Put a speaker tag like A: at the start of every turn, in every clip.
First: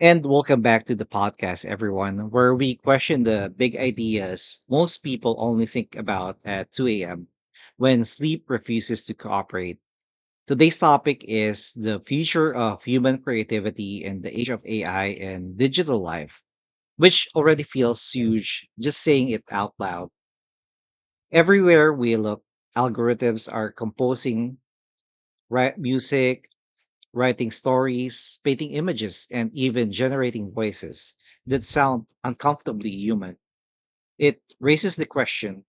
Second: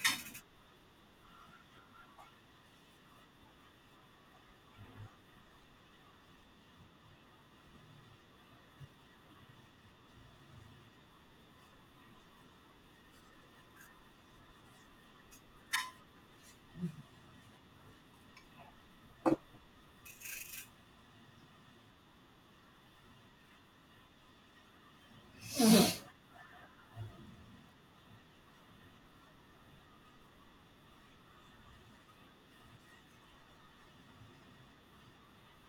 A: And welcome back to the podcast, everyone, where we question the big ideas most people only think about at 2 a.m. when sleep refuses to cooperate. Today's topic is the future of human creativity in the age of AI and digital life, which already feels huge just saying it out loud. Everywhere we look, algorithms are composing rap music, writing stories, painting images, and even generating voices that sound uncomfortably human. It raises the question,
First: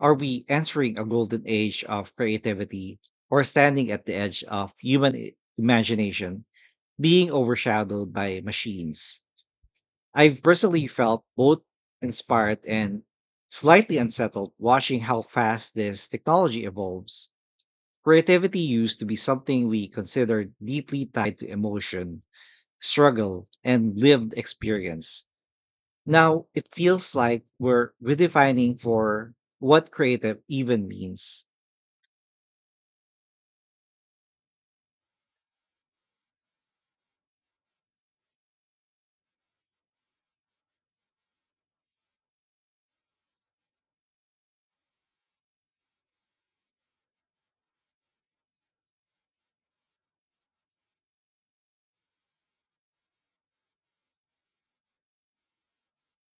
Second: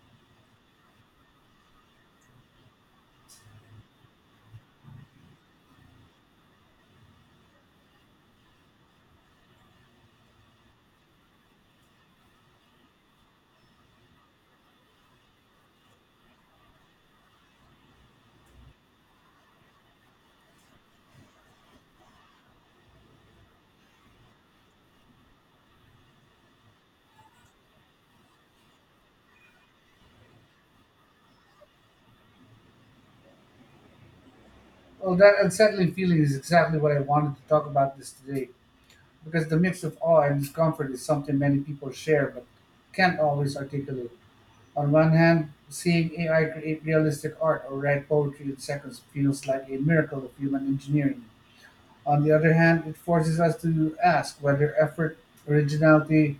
A: are we entering a golden age of creativity or standing at the edge of human imagination being overshadowed by machines? I've personally felt both inspired and slightly unsettled watching how fast this technology evolves. Creativity used to be something we considered deeply tied to emotion, struggle, and lived experience. Now it feels like we're redefining for what creative even means.
B: Well, that unsettling feeling is exactly what I wanted to talk about this today, because the mix of awe and discomfort is something many people share but can't always articulate. On one hand, seeing AI create realistic art or write poetry in seconds feels like a miracle of human engineering. On the other hand, it forces us to ask whether effort, originality,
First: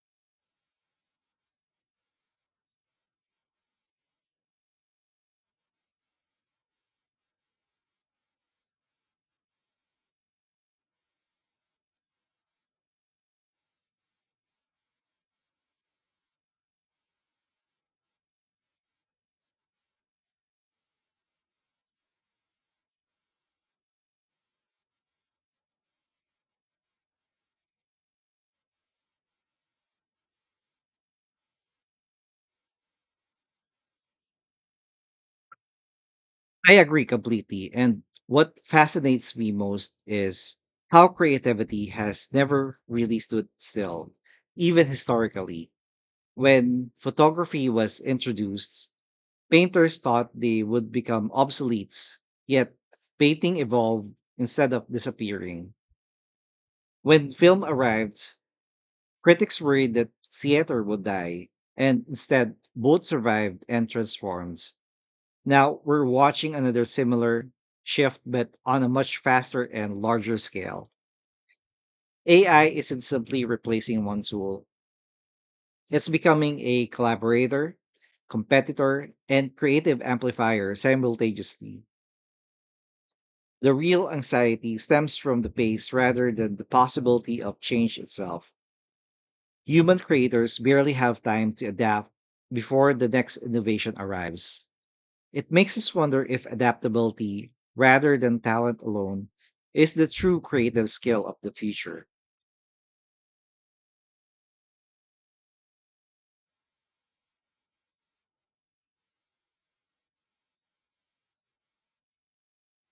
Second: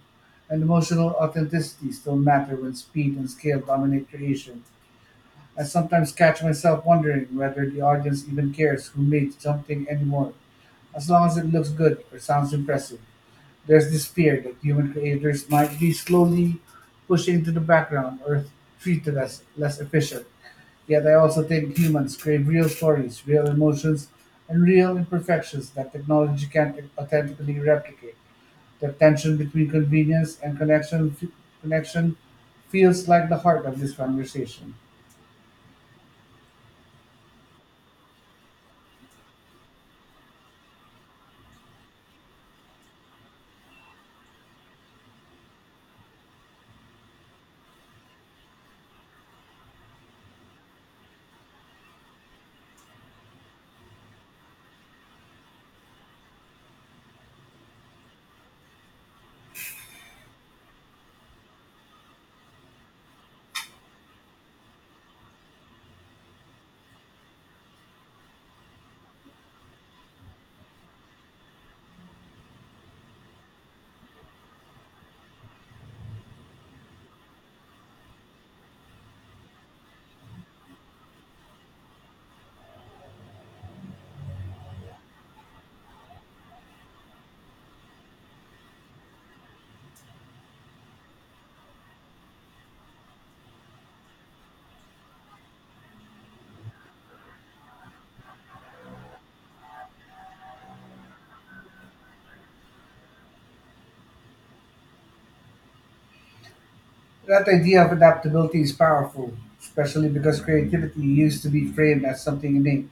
B: and emotional authenticity still matter when speed and scale dominate creation. I sometimes catch myself wondering whether the audience even cares who made something anymore, as long as it looks good or sounds impressive. There's this fear that human creators might be slowly pushing to the background or treated as less efficient. Yet I also think humans crave real stories, real emotions, and real imperfections that technology can't authentically replicate. The tension between convenience and connection feels like the heart of this conversation.
A: I agree completely. And what fascinates me most is how creativity has never really stood still, even historically. When photography was introduced, painters thought they would become obsolete, yet painting evolved instead of disappearing. When film arrived, critics worried that theater would die, and instead, both survived and transformed. Now we're watching another similar shift, but on a much faster and larger scale. AI isn't simply replacing one tool, it's becoming a collaborator, competitor, and creative amplifier simultaneously. The real anxiety stems from the pace rather than the possibility of change itself. Human creators barely have time to adapt before the next innovation arrives. It makes us wonder if adaptability, rather than talent alone, is the true creative skill of the future.
B: That idea of adaptability is powerful, especially because creativity used to be framed as something innate.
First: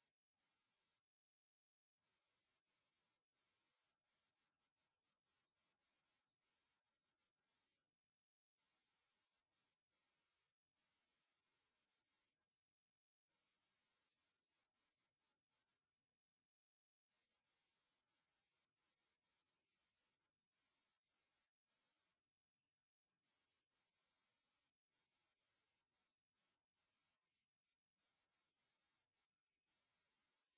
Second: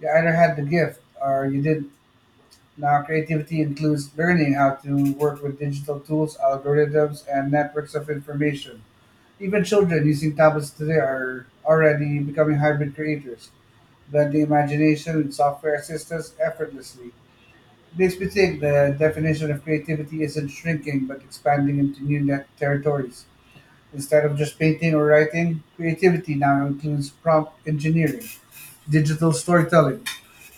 B: You either had the gift or you didn't. Now, creativity includes learning how to work with digital tools, algorithms, and networks of information. Even children using tablets today are already becoming hybrid creators, blending imagination and software assistance effortlessly. It makes me think the definition of creativity isn't shrinking but expanding into new net territories. Instead of just painting or writing, creativity now includes prompt engineering, digital storytelling,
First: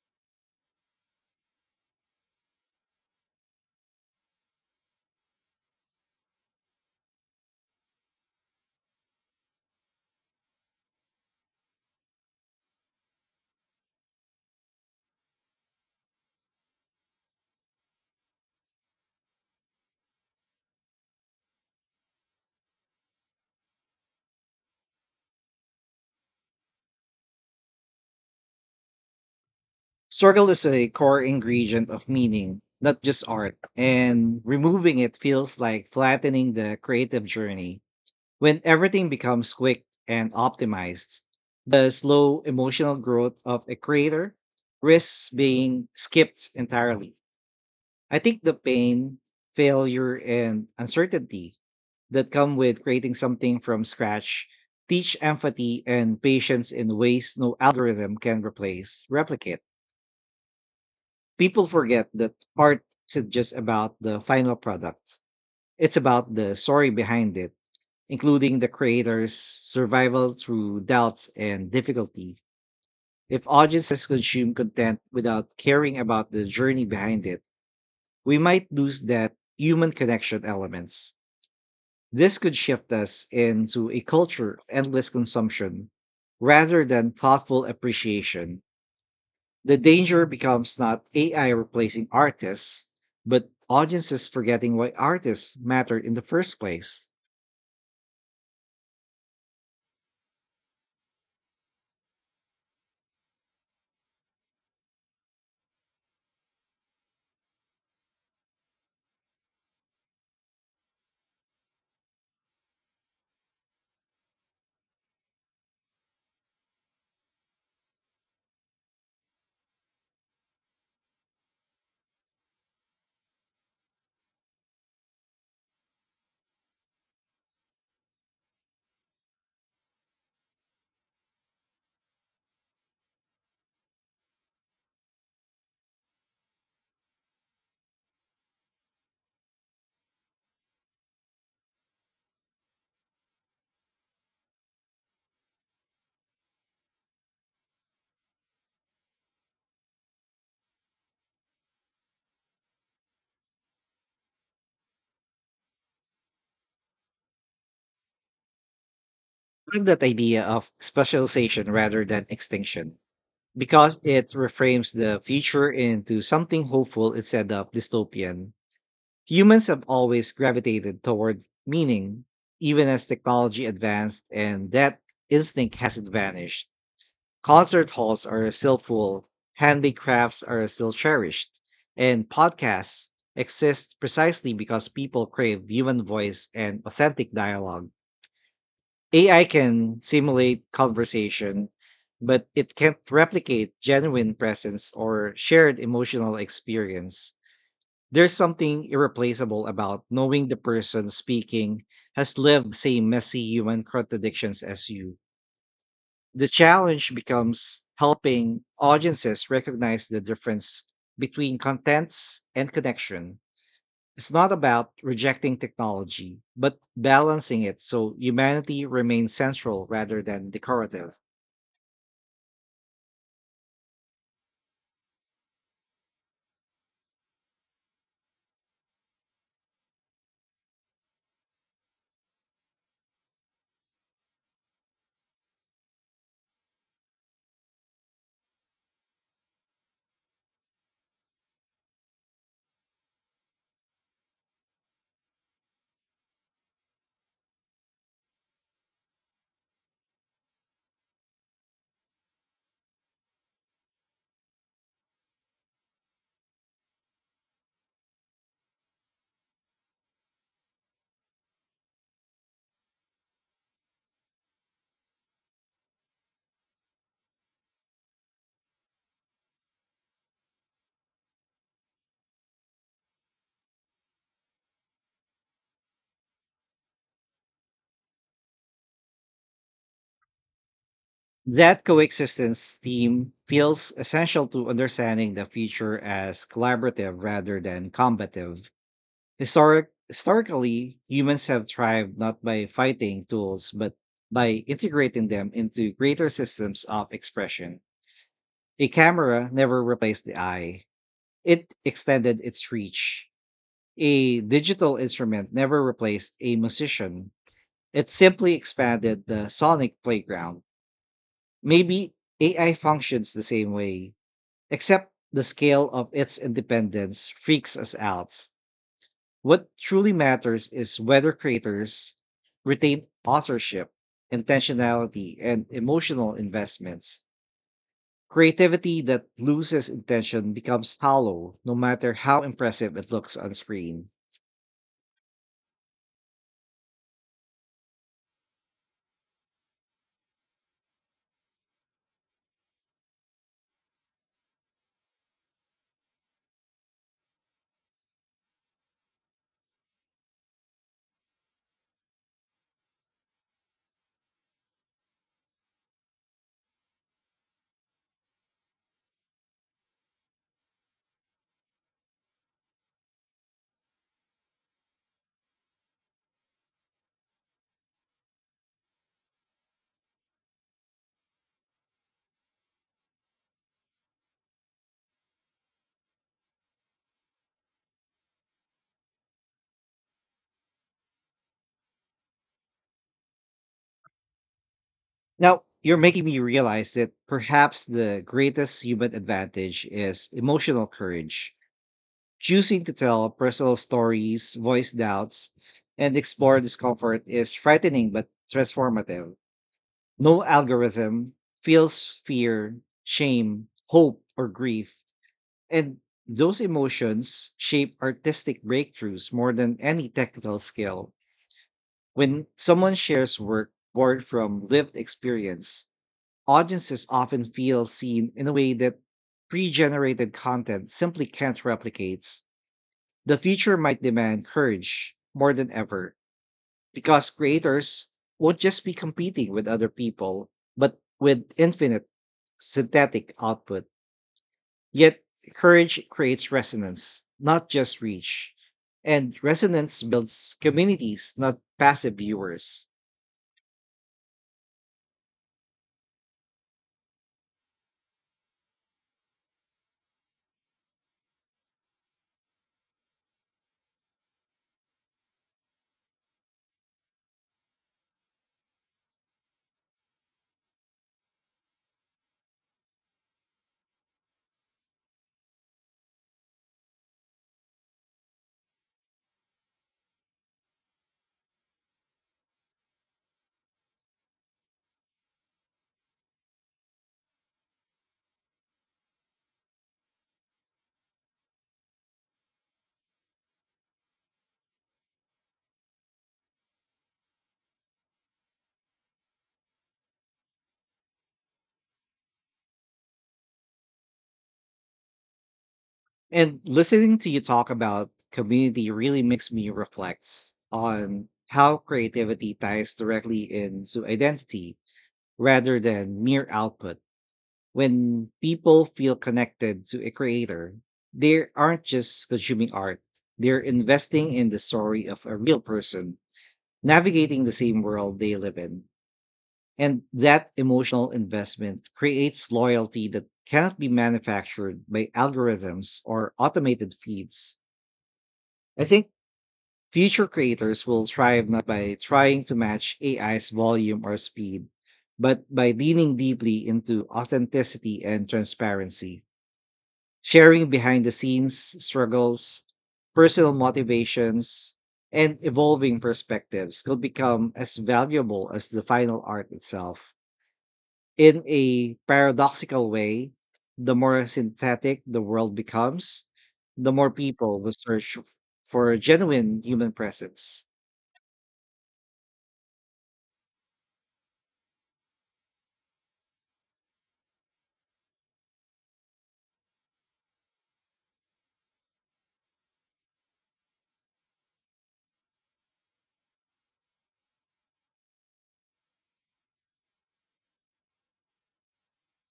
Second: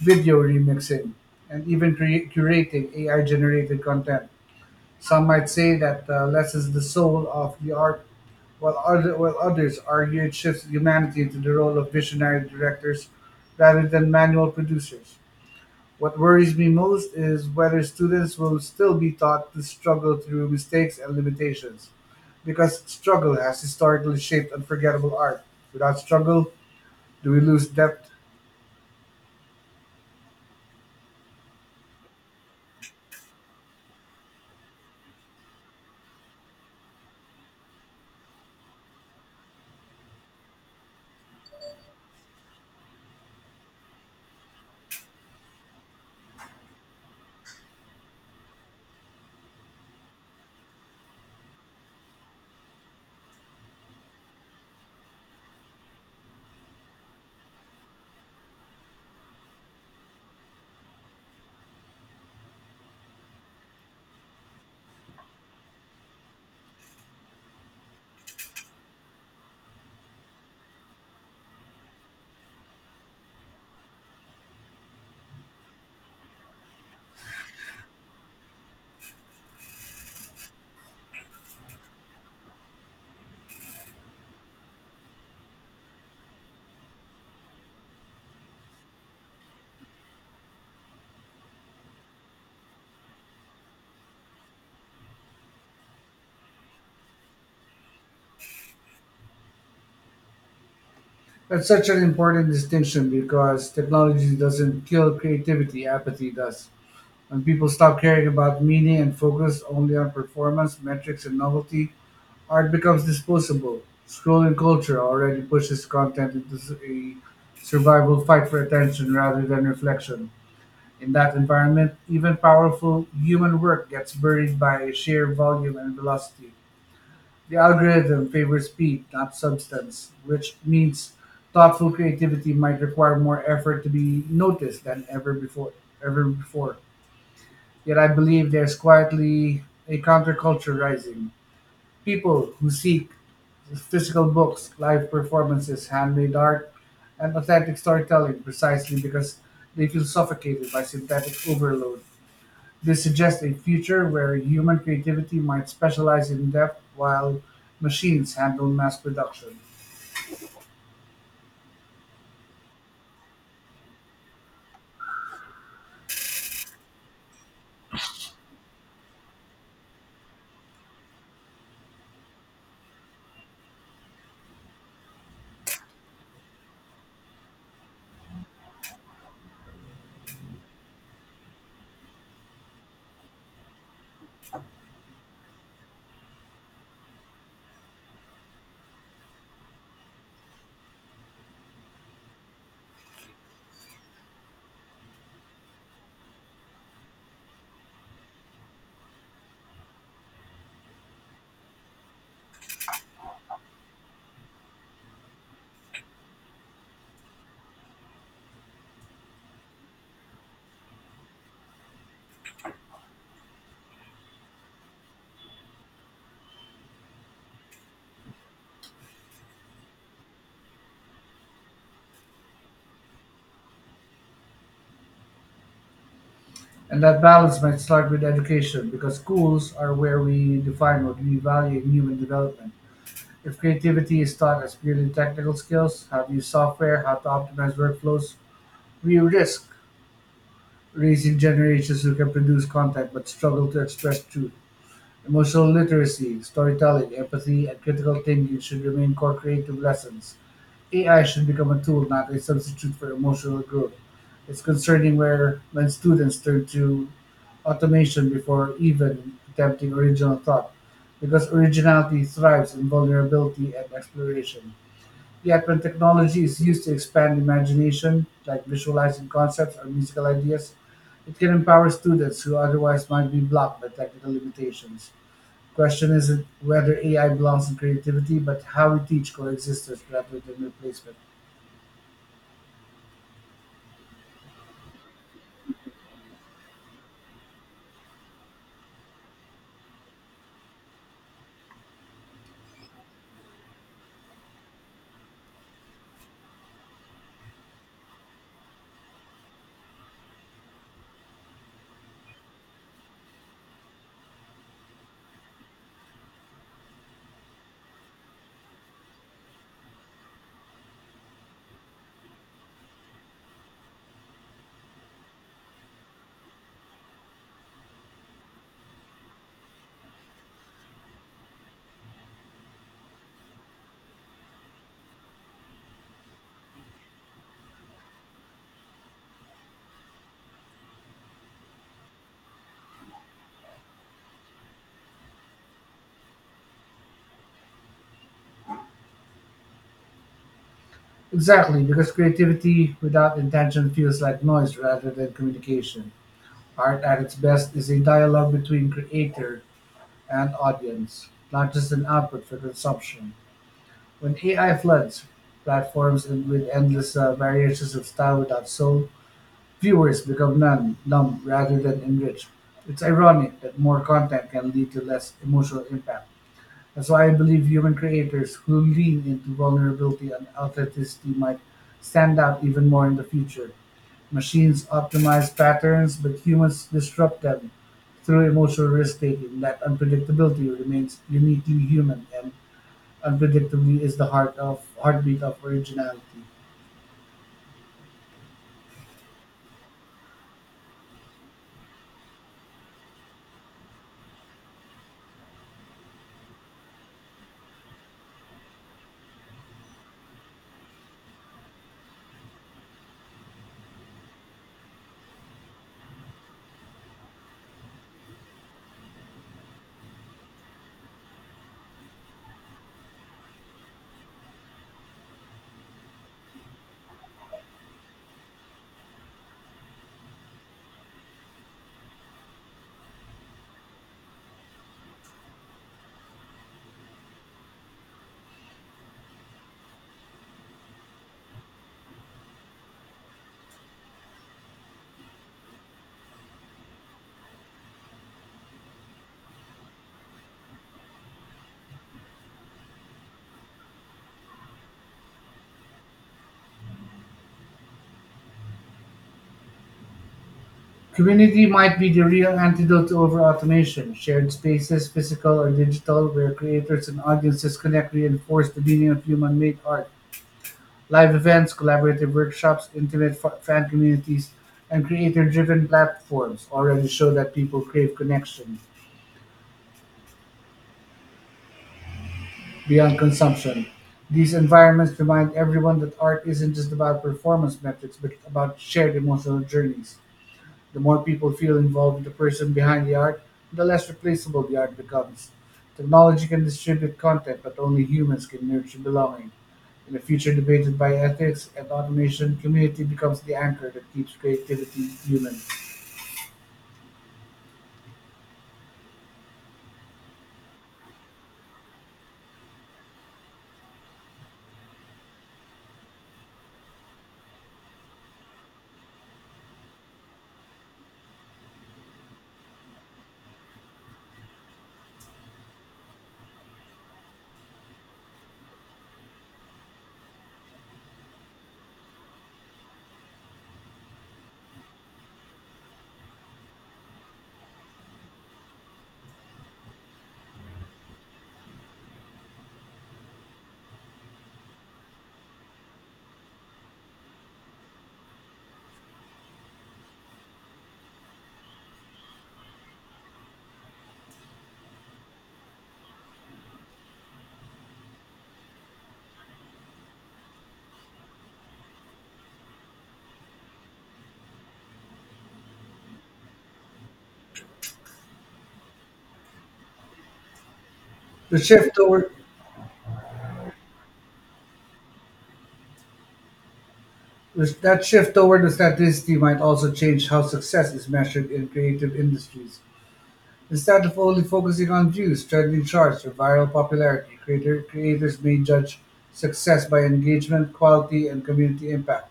B: video remixing, and even curating AI generated content. Some might say that less is the soul of the art, while others argue it shifts humanity into the role of visionary directors rather than manual producers. What worries me most is whether students will still be taught to struggle through mistakes and limitations, because struggle has historically shaped unforgettable art. Without struggle, do we lose depth?
A: Struggle is a core ingredient of meaning, not just art, and removing it feels like flattening the creative journey. When everything becomes quick and optimized, the slow emotional growth of a creator risks being skipped entirely. I think the pain, failure, and uncertainty that come with creating something from scratch teach empathy and patience in ways no algorithm can replicate. People forget that art isn't just about the final product. It's about the story behind it, including the creator's survival through doubts and difficulty. If audiences consume content without caring about the journey behind it, we might lose that human connection elements. This could shift us into a culture of endless consumption rather than thoughtful appreciation. The danger becomes not AI replacing artists, but audiences forgetting why artists mattered in the first place.
B: That's such an important distinction because technology doesn't kill creativity, apathy does. When people stop caring about meaning and focus only on performance, metrics, and novelty, art becomes disposable. Scrolling culture already pushes content into a survival fight for attention rather than reflection. In that environment, even powerful human work gets buried by sheer volume and velocity. The algorithm favors speed, not substance, which means thoughtful creativity might require more effort to be noticed than ever before. Yet I believe there's quietly a counterculture rising, people who seek physical books, live performances, handmade art, and authentic storytelling precisely because they feel suffocated by synthetic overload. This suggests a future where human creativity might specialize in depth while machines handle mass production.
A: I like that idea of specialization rather than extinction because it reframes the future into something hopeful instead of dystopian. Humans have always gravitated toward meaning, even as technology advanced, and that instinct hasn't vanished. Concert halls are still full, handmade crafts are still cherished, and podcasts exist precisely because people crave human voice and authentic dialogue. AI can simulate conversation, but it can't replicate genuine presence or shared emotional experience. There's something irreplaceable about knowing the person speaking has lived the same messy human contradictions as you. The challenge becomes helping audiences recognize the difference between contents and connection. It's not about rejecting technology, but balancing it so humanity remains central rather than decorative.
B: And that balance might start with education because schools are where we define what we value in human development. If creativity is taught as purely technical skills, how to use software, how to optimize workflows, we risk raising generations who can produce content but struggle to express truth. Emotional literacy, storytelling, empathy, and critical thinking should remain core creative lessons. AI should become a tool, not a substitute for emotional growth. It's concerning where when students turn to automation before even attempting original thought, because originality thrives in vulnerability and exploration. Yet, when technology is used to expand imagination, like visualizing concepts or musical ideas, it can empower students who otherwise might be blocked by technical limitations. Question isn't whether AI belongs in creativity, but how we teach coexistence rather than replacement.
A: That coexistence theme feels essential to understanding the future as collaborative rather than combative. Historically, humans have thrived not by fighting tools, but by integrating them into greater systems of expression. A camera never replaced the eye, it extended its reach. A digital instrument never replaced a musician, it simply expanded the sonic playground. Maybe AI functions the same way, except the scale of its independence freaks us out. What truly matters is whether creators retain authorship, intentionality, and emotional investments. Creativity that loses intention becomes hollow, no matter how impressive it looks on screen.
B: Exactly, because creativity without intention feels like noise rather than communication. Art at its best is a dialogue between creator and audience, not just an output for consumption. When AI floods platforms with endless variations of style without soul, viewers become numb rather than enriched. It's ironic that more content can lead to less emotional impact. That's why I believe human creators who lean into vulnerability and authenticity might stand out even more in the future. Machines optimize patterns, but humans disrupt them through emotional risk taking. That unpredictability remains uniquely human, and unpredictably is the heart of heartbeat of
A: Now, you're
B: originality.
A: making me realize that perhaps the greatest human advantage is emotional courage. Choosing to tell personal stories, voice doubts, and explore discomfort is frightening but transformative. No algorithm feels fear, shame, hope, or grief. And those emotions shape artistic breakthroughs more than any technical skill. When someone shares work born from lived experience, audiences often feel seen in a way that pre generated content simply can't replicate. The future might demand courage more than ever because creators won't just be competing with other people, but with infinite synthetic output. Yet courage creates resonance, not just reach. And resonance builds communities, not passive viewers.
B: Community might be the real antidote to over automation. Shared spaces, physical or digital, where creators and audiences connect reinforce the meaning of human made art. Live events, collaborative workshops, intimate fan communities, and creator driven platforms already show that people crave connection beyond consumption. These environments remind everyone that art isn't just about performance metrics, but about shared emotional journeys. The more people feel involved with the person behind the art, the less replaceable the art becomes. Technology can distribute content, but only humans can nurture belonging. In a future debated by ethics and automation, community becomes the anchor that keeps creativity human.
A: And listening to you talk about community really makes me reflect on how creativity ties directly into identity rather than mere output. When people feel connected to a creator, they aren't just consuming art, they're investing in the story of a real person navigating the same world they live in. And that emotional investment creates loyalty that cannot be manufactured by algorithms or automated feeds. I think future creators will thrive not by trying to match AI's volume or speed, but by leaning deeply into authenticity and transparency. Sharing behind the scenes struggles, personal motivations, and evolving perspectives could become as valuable as the final art itself. In a paradoxical way, the more synthetic the world becomes, the more people will search for a genuine human presence.
B: The shift toward that shift toward authenticity might also change how success is measured in creative industries. Instead of only focusing on views, trending charts, or viral popularity, creators may judge success by engagement, quality, and community impact.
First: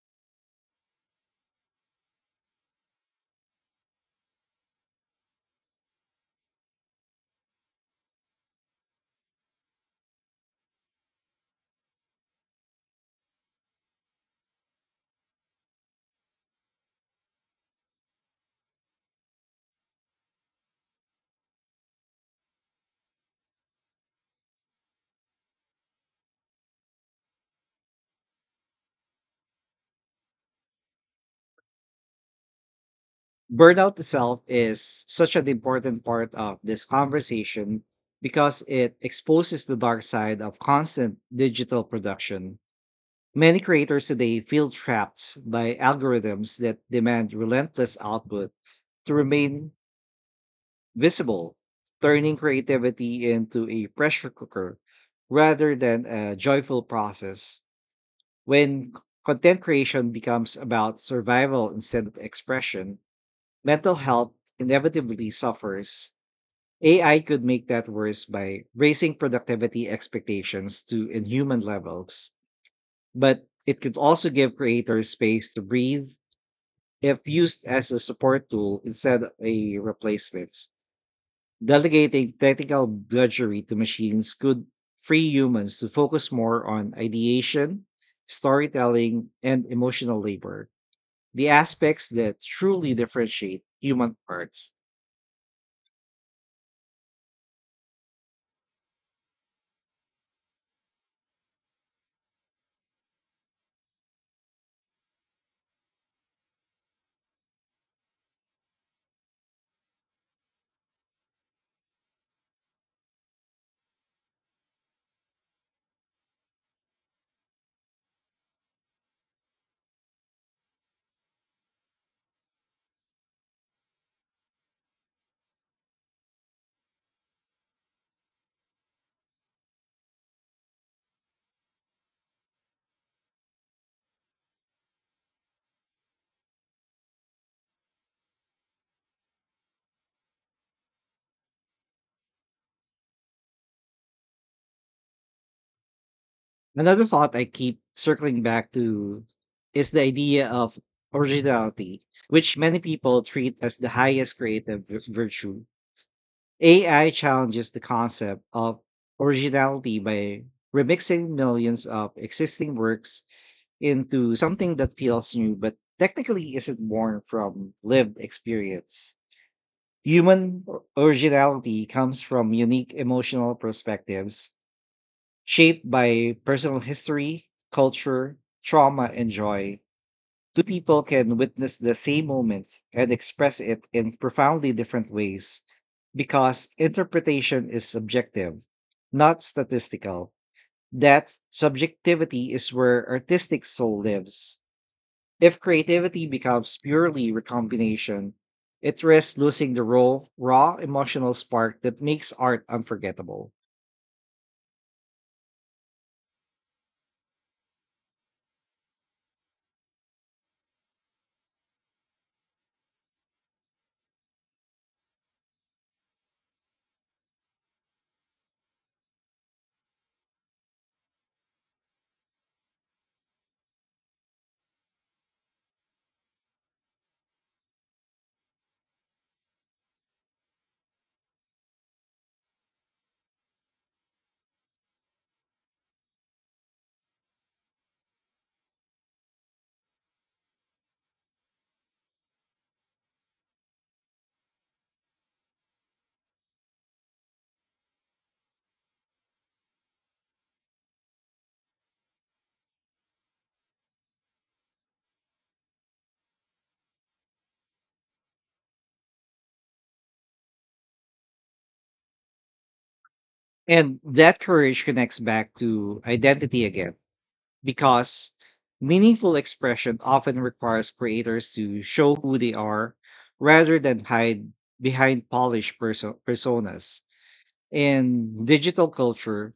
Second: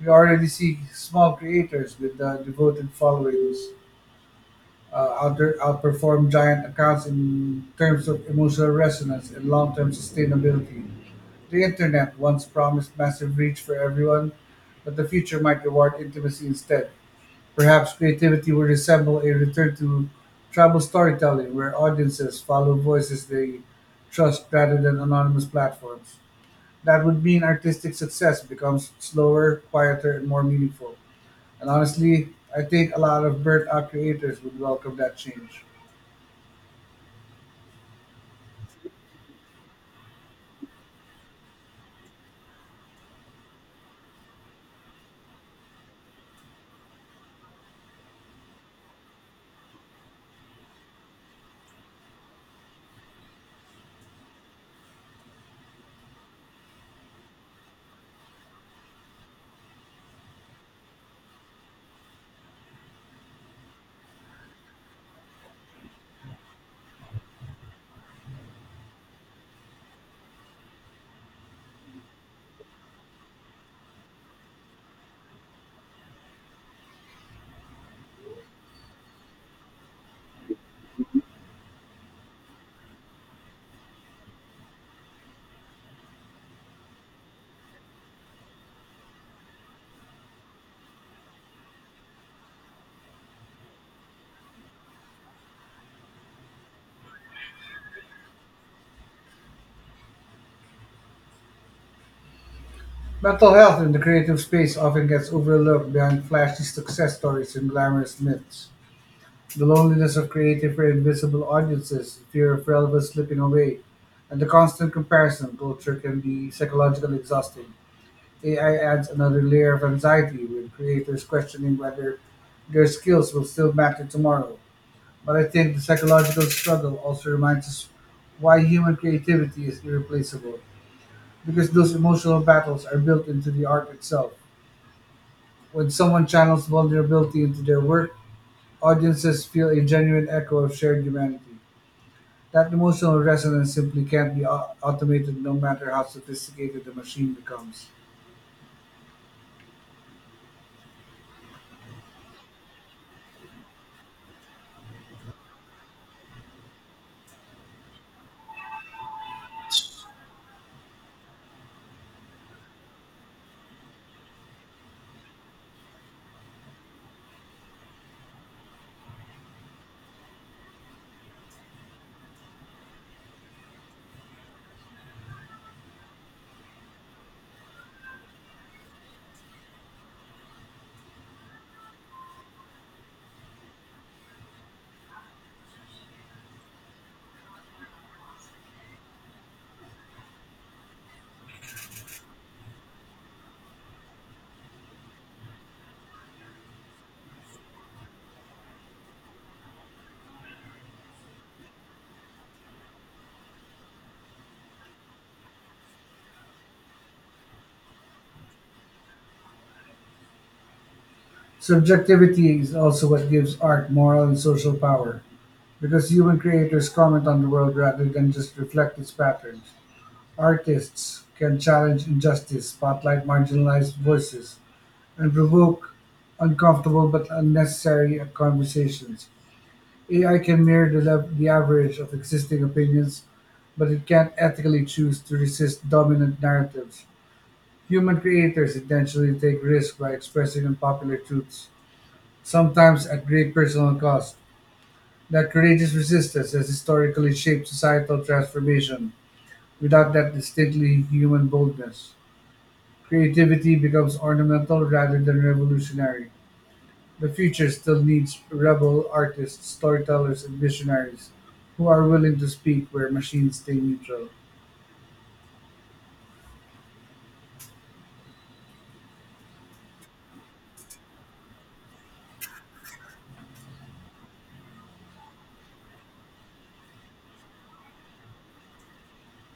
B: We already see small creators with devoted followings outperform giant accounts in terms of emotional resonance and long term sustainability. The internet once promised massive reach for everyone, but the future might reward intimacy instead. Perhaps creativity would resemble a return to tribal storytelling, where audiences follow voices they trust rather than anonymous platforms. That would mean artistic success becomes slower, quieter, and more meaningful. And honestly, I think a lot of burnt out
A: Burnout itself
B: creators would welcome
A: is
B: that
A: such an
B: change.
A: important part of this conversation because it exposes the dark side of constant digital production. Many creators today feel trapped by algorithms that demand relentless output to remain visible, turning creativity into a pressure cooker rather than a joyful process. When content creation becomes about survival instead of expression, mental health inevitably suffers. AI could make that worse by raising productivity expectations to inhuman levels, but it could also give creators space to breathe if used as a support tool instead of a replacement. Delegating technical drudgery to machines could free humans to focus more on ideation, storytelling, and emotional labor, the aspects that truly differentiate human arts.
B: Mental health in the creative space often gets overlooked behind flashy success stories and glamorous myths. The loneliness of creating for invisible audiences, the fear of relevance slipping away, and the constant comparison culture can be psychologically exhausting. AI adds another layer of anxiety with creators questioning whether their skills will still matter tomorrow. But I think the psychological struggle also reminds us why human creativity is irreplaceable, because those emotional battles are built into the art itself. When someone channels vulnerability into their work, audiences feel a genuine echo of shared humanity. That emotional resonance simply can't be automated no matter how sophisticated the
A: Another
B: machine
A: thought I keep
B: becomes.
A: circling back to is the idea of originality, which many people treat as the highest creative virtue. AI challenges the concept of originality by remixing millions of existing works into something that feels new but technically isn't born from lived experience. Human originality comes from unique emotional perspectives shaped by personal history, culture, trauma, and joy. Two people can witness the same moment and express it in profoundly different ways because interpretation is subjective, not statistical. That subjectivity is where artistic soul lives. If creativity becomes purely recombination, it risks losing the raw emotional spark that makes art unforgettable.
B: Subjectivity is also what gives art moral and social power, because human creators comment on the world rather than just reflect its patterns. Artists can challenge injustice, spotlight marginalized voices, and provoke uncomfortable but unnecessary conversations. AI can mirror the average of existing opinions, but it can't ethically choose to resist dominant narratives. Human creators intentionally take risks by expressing unpopular truths, sometimes at great personal cost. That courageous resistance has historically shaped societal transformation. Without that distinctly human boldness, creativity becomes ornamental rather than revolutionary. The future still needs rebel artists, storytellers, and visionaries who are willing to speak where machines stay
A: And
B: neutral.
A: that courage connects back to identity again, because meaningful expression often requires creators to show who they are rather than hide behind polished personas. In digital culture,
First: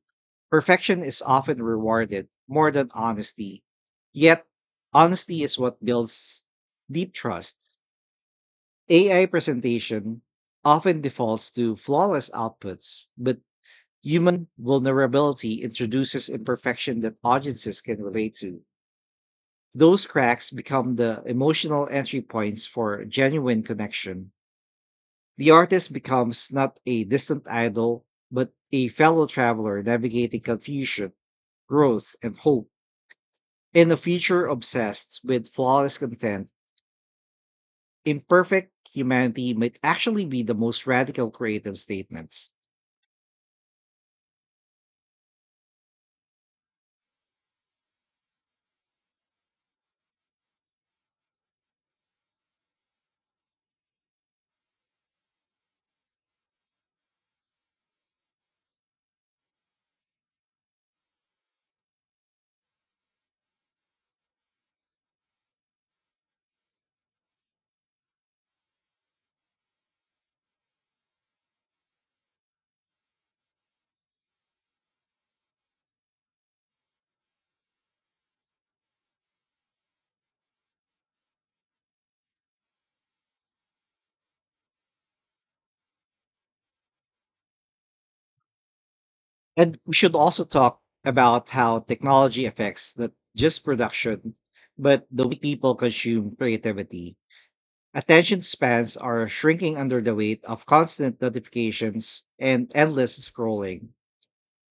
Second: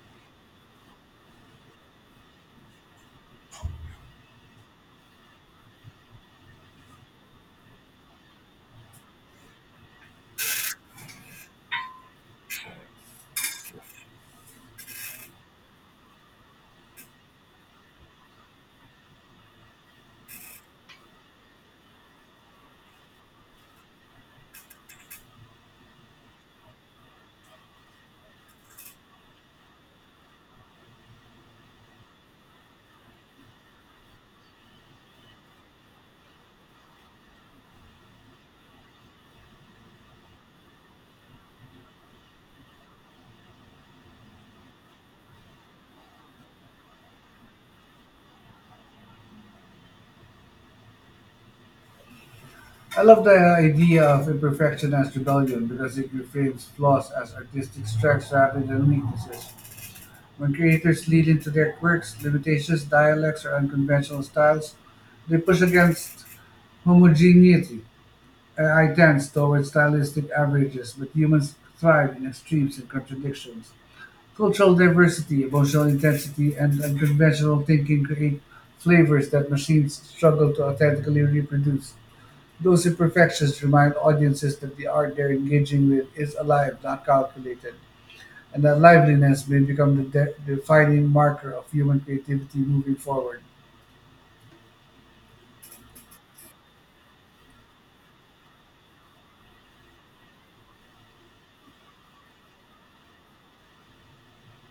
A: perfection is often rewarded more than honesty. Yet, honesty is what builds deep trust. AI presentation often defaults to flawless outputs, but human vulnerability introduces imperfection that audiences can relate to. Those cracks become the emotional entry points for genuine connection. The artist becomes not a distant idol, but a fellow traveler navigating confusion, growth, and hope in a future obsessed with flawless content. Imperfect humanity might actually be the most radical creative statements.
B: I love the idea of imperfection as rebellion because it reframes flaws as artistic strengths rather than weaknesses. When creators lean into their quirks, limitations, dialects, or unconventional styles, they push against homogeneity. AI tends towards stylistic averages, but humans thrive in extremes and contradictions. Cultural diversity, emotional intensity, and unconventional thinking create flavors that machines struggle to authentically reproduce. Those imperfections remind audiences that the art they're engaging with is alive, not calculated, and that liveliness may
A: And we
B: become the
A: should also talk
B: defining
A: about
B: marker of
A: how
B: human
A: technology
B: creativity moving
A: affects not
B: forward.
A: just production, but the way people consume creativity. Attention spans are shrinking under the weight of constant notifications and endless scrolling.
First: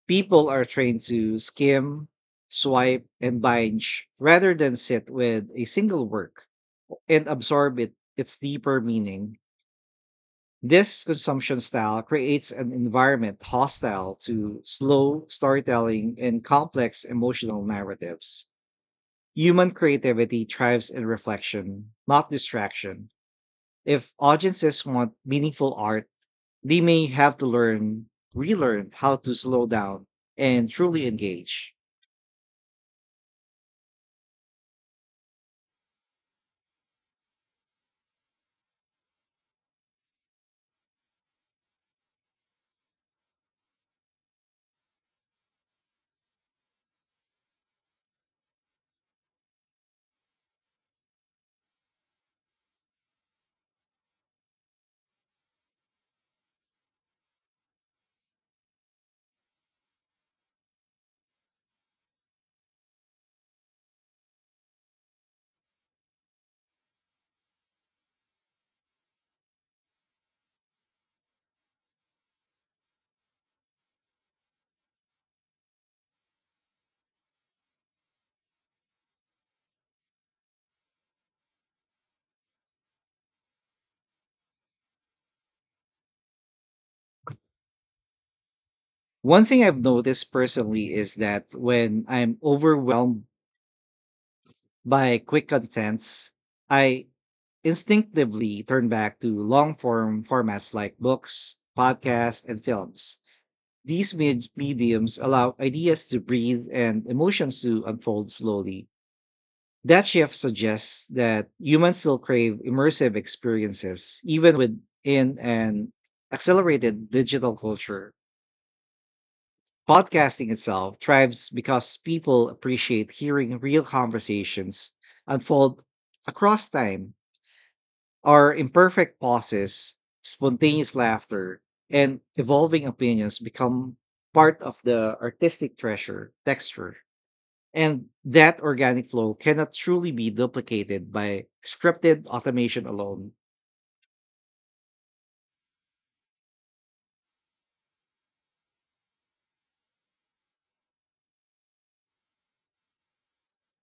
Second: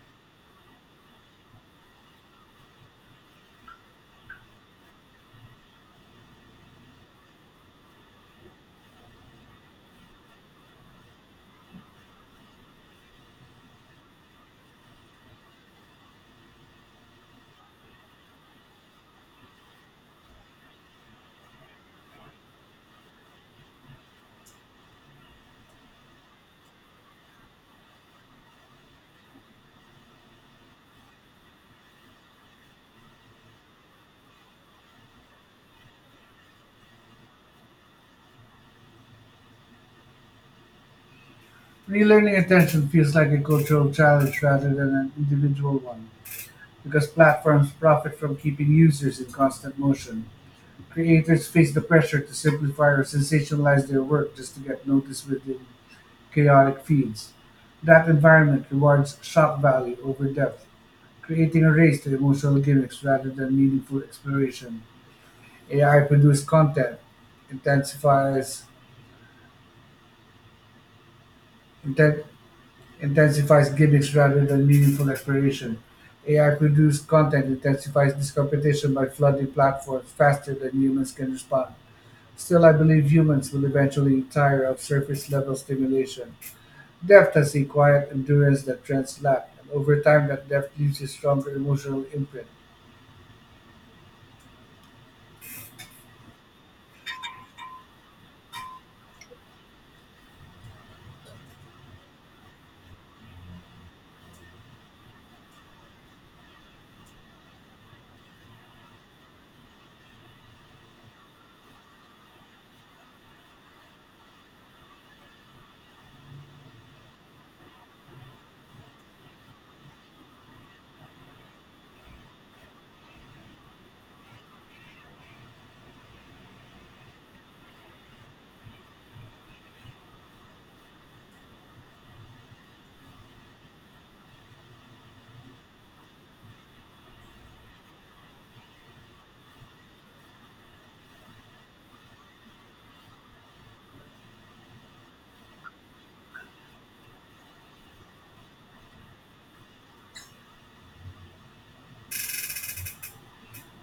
A: People are trained to skim, swipe, and binge rather than sit with a single work and absorb it, its deeper meaning. This consumption style creates an environment hostile to slow storytelling and complex emotional narratives. Human creativity thrives in reflection, not distraction. If audiences want meaningful art, they may relearn how to slow down and truly engage.
B: Relearning attention feels like a cultural challenge rather than an individual one, because platforms profit from keeping users in constant motion. Creators face the pressure to simplify or sensationalize their work just to get noticed within chaotic feeds. That environment rewards shock value over depth, creating a race to emotional gimmicks rather than meaningful exploration. AI-produced content intensifies inten- intensifies gimmicks rather than meaningful exploration. AI-produced content intensifies this competition by flooding platforms faster than humans can respond. Still, I believe humans will eventually tire of surface-level stimulation. Depth has a quiet endurance that trends
A: One
B: lack,
A: thing
B: and
A: I've
B: over time,
A: noticed
B: that depth
A: personally
B: leaves a
A: is that
B: stronger
A: when
B: emotional
A: I'm
B: imprint.
A: overwhelmed by quick contents, I instinctively turn back to long form formats like books, podcasts, and films. These mediums allow ideas to breathe and emotions to unfold slowly. That shift suggests that humans still crave immersive experiences, even within an accelerated digital culture. Podcasting itself thrives because people appreciate hearing real conversations unfold across time, our imperfect pauses, spontaneous laughter, and evolving opinions become part of the artistic treasure texture. And that organic flow cannot truly be duplicated by scripted automation alone.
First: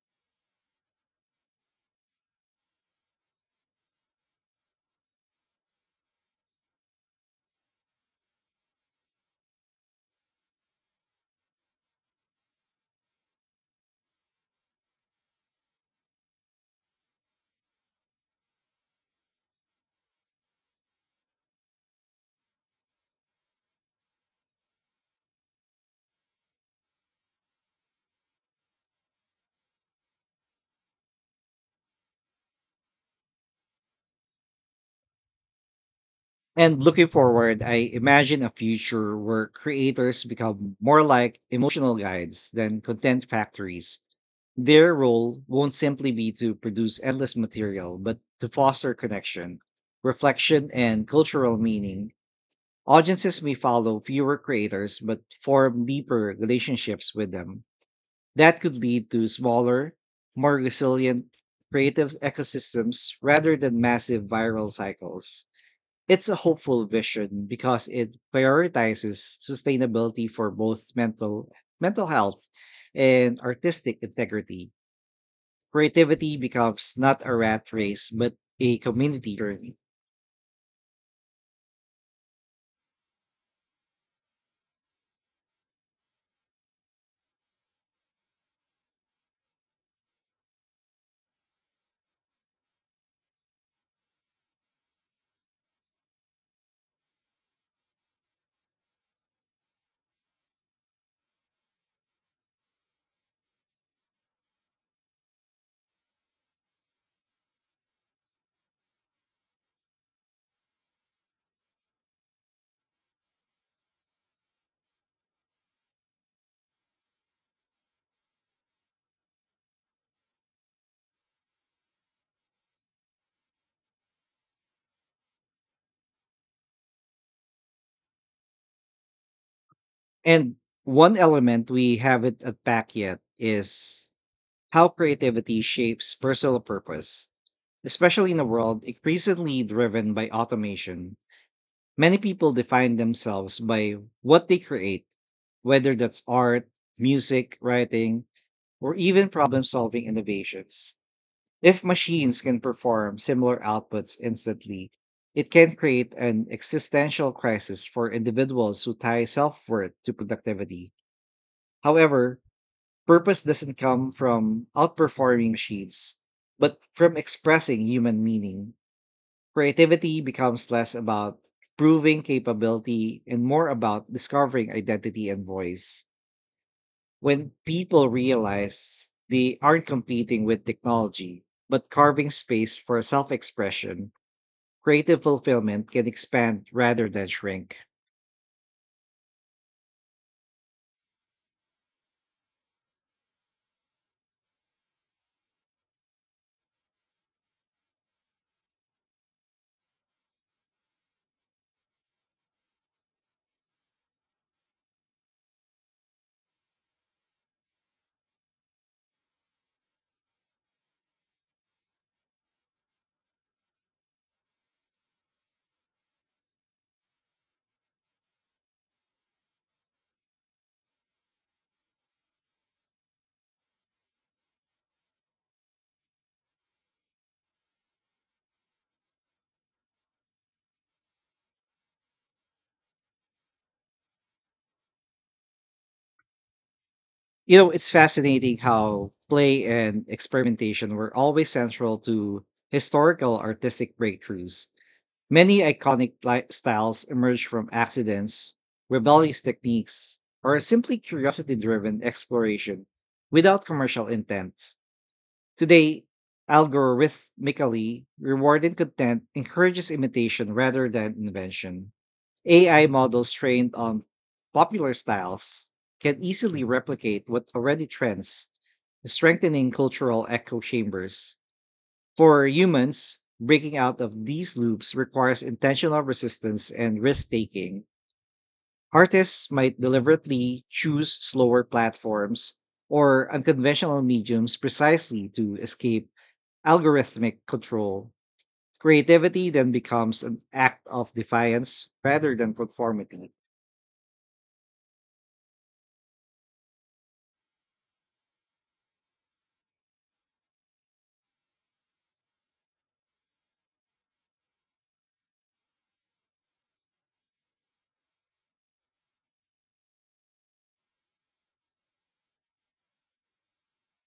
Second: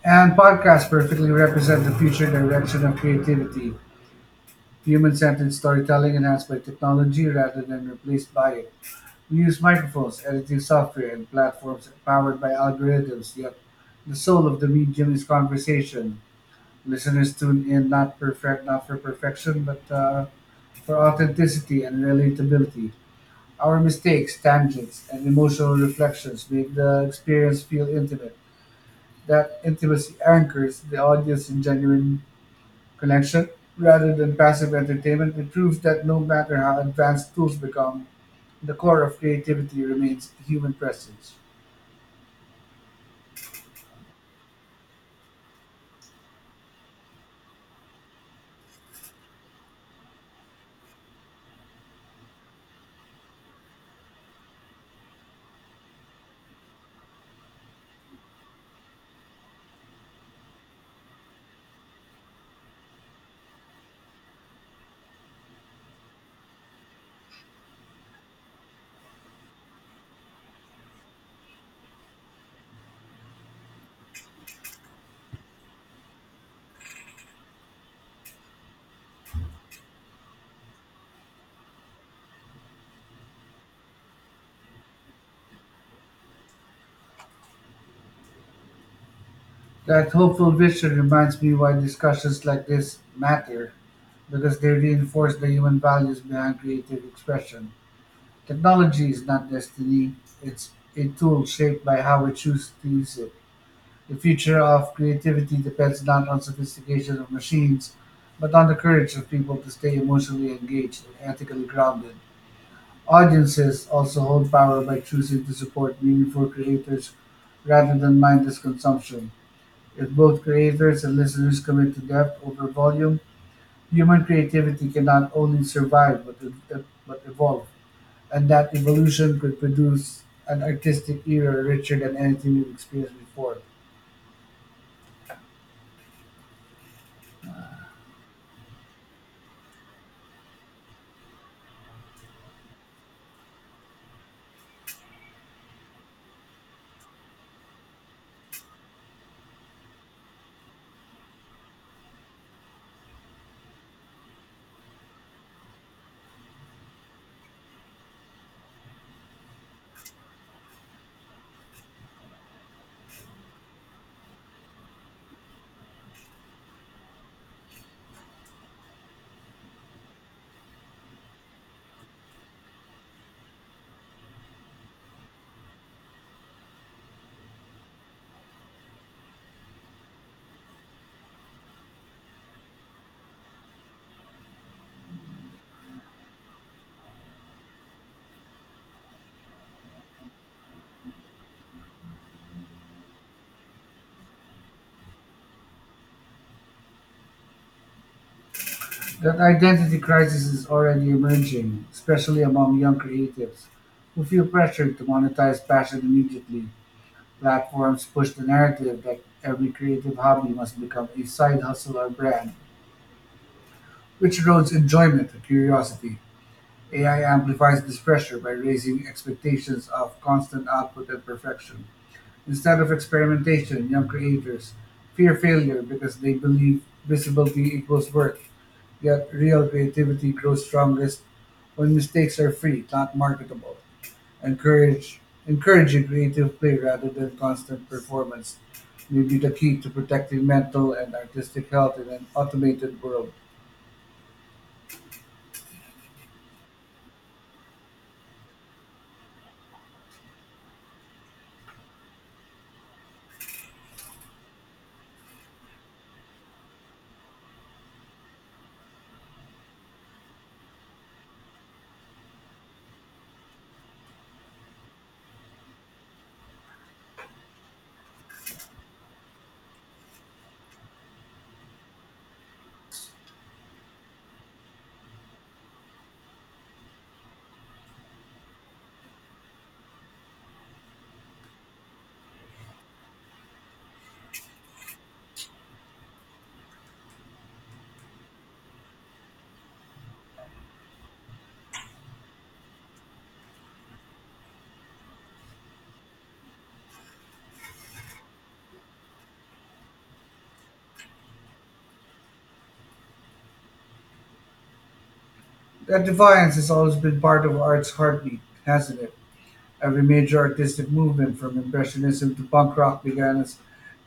B: And podcasts perfectly represent the future direction of creativity. Human-centered storytelling enhanced by technology rather than replaced by it. We use microphones, editing software, and platforms powered by algorithms, yet the soul of the medium is conversation. Listeners tune in not for perfection, but for authenticity and relatability. Our mistakes, tangents, and emotional reflections make the experience feel intimate. That intimacy anchors the audience in genuine connection rather than passive entertainment. It proves that no matter how
A: And looking
B: advanced tools
A: forward, I
B: become,
A: imagine a
B: the core
A: future
B: of
A: where
B: creativity
A: creators
B: remains human
A: become more
B: presence.
A: like emotional guides than content factories. Their role won't simply be to produce endless material, but to foster connection, reflection, and cultural meaning. Audiences may follow fewer creators, but form deeper relationships with them. That could lead to smaller, more resilient creative ecosystems rather than massive viral cycles. It's a hopeful vision because it prioritizes sustainability for both mental health and artistic integrity. Creativity becomes not a rat race but a community journey.
B: That hopeful vision reminds me why discussions like this matter, because they reinforce the human values behind creative expression. Technology is not destiny, it's a tool shaped by how we choose to use it. The future of creativity depends not on sophistication of machines, but on the courage of people to stay emotionally engaged and ethically grounded. Audiences also hold power by choosing to support meaningful creators rather than mindless consumption. If both creators and listeners commit to depth over volume, human creativity can not only survive but evolve, and that evolution could produce
A: And
B: an
A: one
B: artistic era
A: element we
B: richer than
A: haven't
B: anything we've
A: attacked
B: experienced
A: yet
B: before.
A: is how creativity shapes personal purpose. Especially in a world increasingly driven by automation, many people define themselves by what they create, whether that's art, music, writing, or even problem solving innovations. If machines can perform similar outputs instantly, it can create an existential crisis for individuals who tie self worth to productivity. However, purpose doesn't come from outperforming machines, but from expressing human meaning. Creativity becomes less about proving capability and more about discovering identity and voice. When people realize they aren't competing with technology, but carving space for self expression, creative fulfillment can expand rather than shrink.
B: That identity crisis is already emerging, especially among young creatives who feel pressured to monetize passion immediately. Platforms push the narrative that every creative hobby must become a side hustle or brand, which erodes enjoyment and curiosity. AI amplifies this pressure by raising expectations of constant output and perfection. Instead of experimentation, young creators fear failure because they believe visibility equals worth. Yet real creativity grows strongest when mistakes are free, not marketable. Encourage, Encouraging creative play rather than
A: You know, it's
B: constant
A: fascinating
B: performance
A: how
B: may be the
A: play
B: key to
A: and
B: protecting mental
A: experimentation
B: and
A: were always
B: artistic
A: central
B: health in an
A: to
B: automated world.
A: historical artistic breakthroughs. Many iconic styles emerge from accidents, rebellious techniques, or simply curiosity driven exploration without commercial intent. Today, algorithmically rewarded content encourages imitation rather than invention. AI models trained on popular styles can easily replicate what already trends, strengthening cultural echo chambers. For humans, breaking out of these loops requires intentional resistance and risk taking. Artists might deliberately choose slower platforms or unconventional mediums precisely to escape algorithmic control. Creativity then becomes an act of defiance rather than conformity.
B: That defiance has always been part of art's heartbeat, hasn't it? Every major artistic movement, from Impressionism to punk rock, began as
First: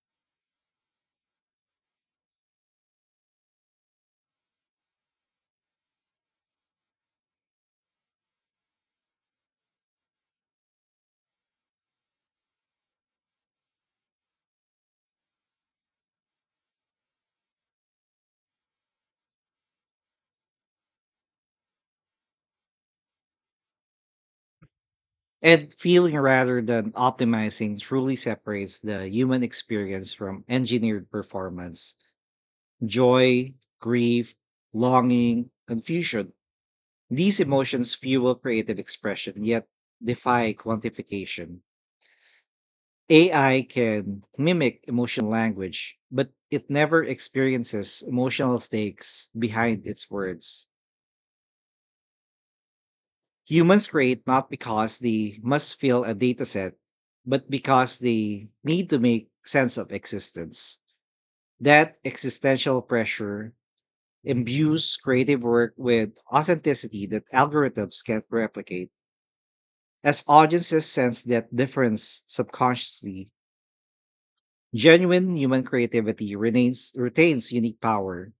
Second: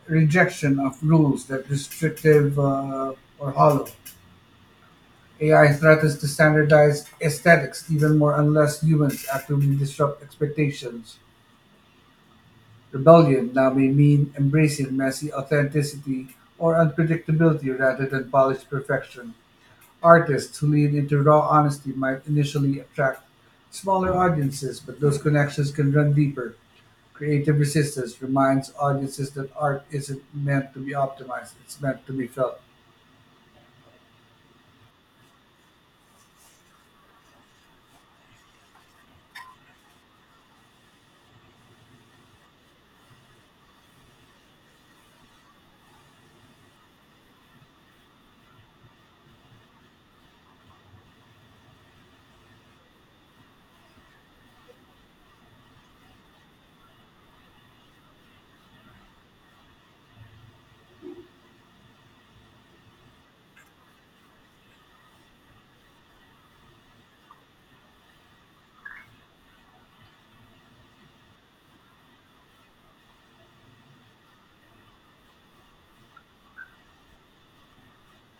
B: rejection of rules that restrictive or hollow. AI threatens to standardize aesthetics even more unless humans actively disrupt expectations. Rebellion now may mean embracing messy authenticity or unpredictability rather than polished perfection. Artists who lean into raw honesty might initially attract smaller audiences, but those connections
A: And
B: can run
A: feeling
B: deeper.
A: rather than
B: Creative
A: optimizing truly
B: resistance reminds
A: separates the
B: audiences
A: human
B: that art
A: experience
B: isn't
A: from
B: meant to be
A: engineered
B: optimized, it's
A: performance.
B: meant to be felt.
A: Joy, grief, longing, confusion. These emotions fuel creative expression, yet defy quantification. AI can mimic emotional language, but it never experiences emotional stakes behind its words. Humans create not because they must fill a dataset, but because they need to make sense of existence. That existential pressure imbues creative work with authenticity that algorithms can't replicate. As audiences sense that difference subconsciously, genuine human creativity retains unique power.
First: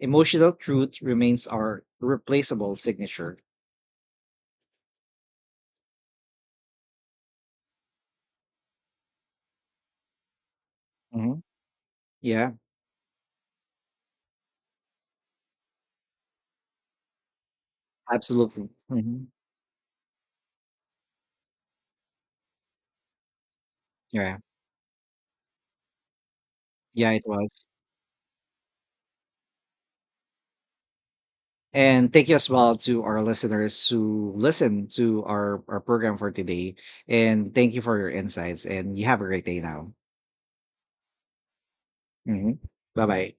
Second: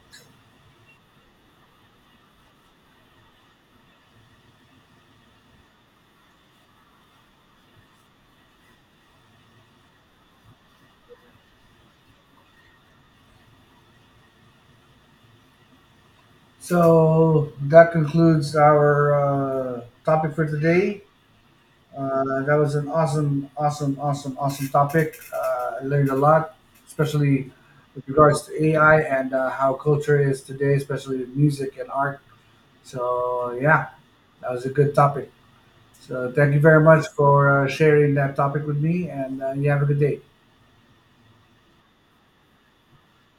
A: Emotional truth remains our replaceable signature. Mhm. Yeah,
B: So that concludes
A: absolutely.
B: our
A: Mhm.
B: topic for today. That was an
A: Yeah,
B: awesome topic. I learned a lot,
A: yeah, it
B: especially
A: was.
B: with regards to AI and how culture is today, especially with music and
A: And
B: art.
A: thank you as well to our
B: So,
A: listeners
B: yeah,
A: who
B: that was a
A: listen
B: good
A: to
B: topic.
A: our program
B: So,
A: for
B: thank you
A: today.
B: very much for
A: And thank you for your
B: sharing that topic
A: insights.
B: with
A: And you
B: me,
A: have a
B: and
A: great day
B: you have a
A: now.
B: good day.
A: Hmm. Bye bye.